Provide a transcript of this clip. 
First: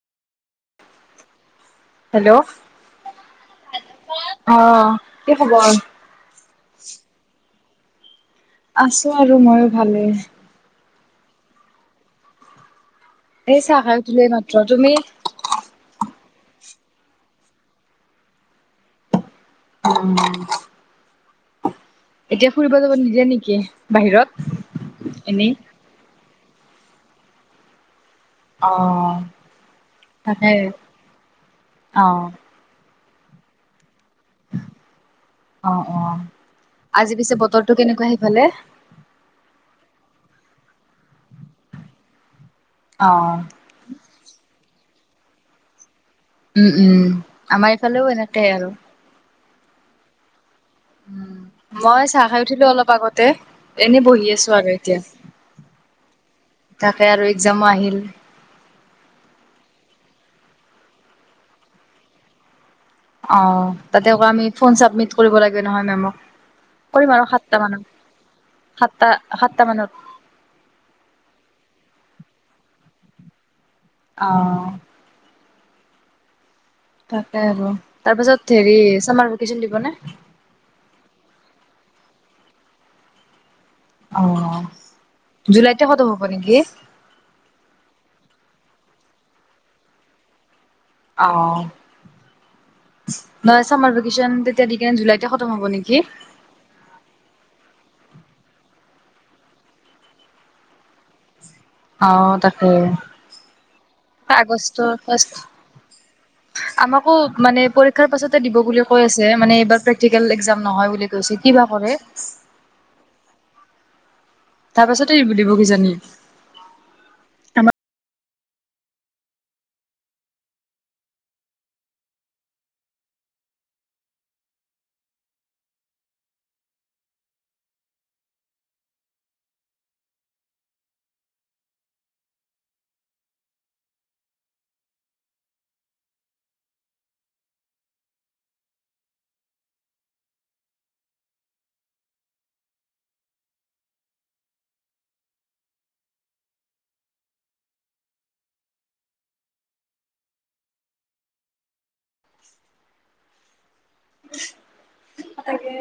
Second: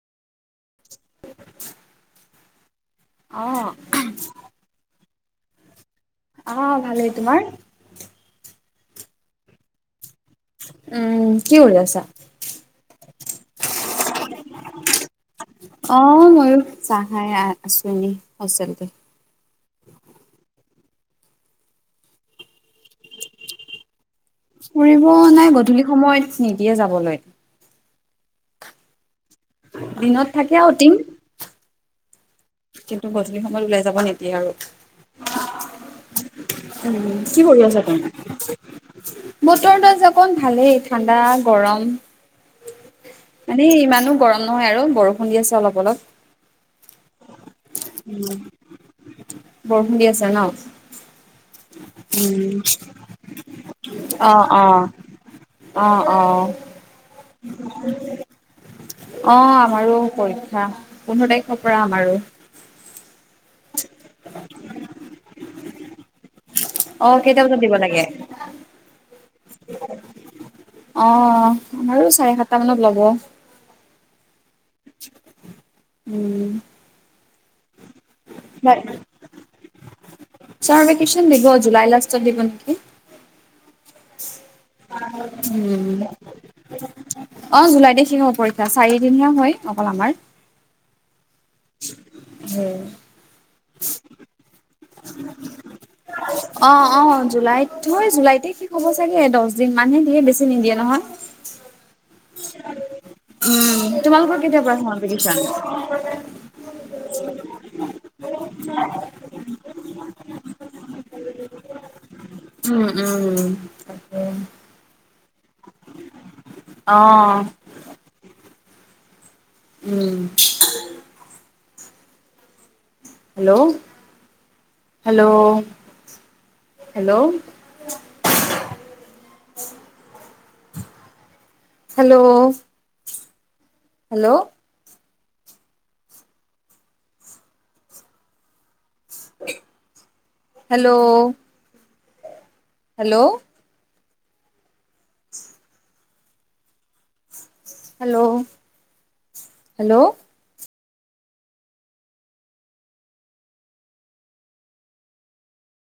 Hello অ আহ কি খবৰ? অ' ভালে। তোমাৰ? আছো আৰু ময়ো ভালেই। উম, কি কৰি আছা। এই চাহ খাই উঠিলো এই মাত্ৰ, তুমি? আহ ময়ো চাহ খাই আছো এনি [unintelligible] উম। এতিয়া ফুৰিব যাব নিদিয়ে নেকি বাহিৰত। ফুৰিব মানে এনেই? গধূলি সময়ত নিদিয়ে যাবলৈ। অহ' দিনত থাকে আৰু টিম। অ' কিন্তু গধূলি সময়ত ওলাই যাব নেদিয়ে। এ অ অ আৰু আজি উম, পিছে কি কৰি বতৰটো আছা কেনেকুৱা তুমি? সেইফালে? [unintelligible] অকন ভালেই ঠাণ্ডা গৰম অ মানে ইমানো গৰম। নহয় আৰু বৰষুণ দি আছে অলপ অলপ। উম, উম, আমাৰ এইফালেও এনেকেই আৰু বৰষুণ দি আছে ন। উম। মই চাহ খাই উঠিলো অলপ আগতে এনেই বহি অ', আছো আৰু অ', এতিয়া। অ', অ'। তাকে আৰু এক্মামো আহিল। অ' আমাৰো পৰীক্ষা পোন্ধৰ তাৰিখৰ পৰা আমাৰো। অ' তাতে আমি ফোন চাবমিট কৰিব লাগে নহয় মে' মক। কৰিম অ', আৰু কেইটা বজাত সাতটা দিব মানত লাগে? সাতটা সাতটা মানত অ' আমাৰো চাৰে সাতটা মানত ল'ব। অ' উম। তাকে আৰু তাৰ পাছত হেৰি চামাৰ ভেকেচন দিব নে? জাগি বন্থি অ' জুলাইতে উম, খতম হ'ব নেকি? অ' জুলাইতে শেষ হ'ব পৰীক্ষা। এ চাৰিদিন হয় অকল আমাৰ। অ' উম। নহয় চামাৰ ভেকেশচন তেতিয়া দিলে কিনে জুলাইতে সতম হ'ব নেকি? অ' অ' জুলাইত হয় জুলাইতে শেষ হ'ব চাগে দহ দিন মানহে দিয়ে, বেছি নিদিয়ে নহয়। অ' তাকে। উম, তোমালোকৰ কেতিয়াৰ পৰা আগষ্টৰ চামাৰ ফাৰ্ষ্ট ভেকেচন। আমাকো মানে পৰীক্ষাৰ পাছতে দিব বুলি কৈ আছে মানে এইবাৰ পেক প্ৰেক্টিকেল একজাম নহয় বুলি কৈছে, কিবা কৰে। উম, উম, তাকে তাৰ পাছতে দিব কিজানি অ উম hello hello hello [inaudible] hello hello hello hello hello hello তাকে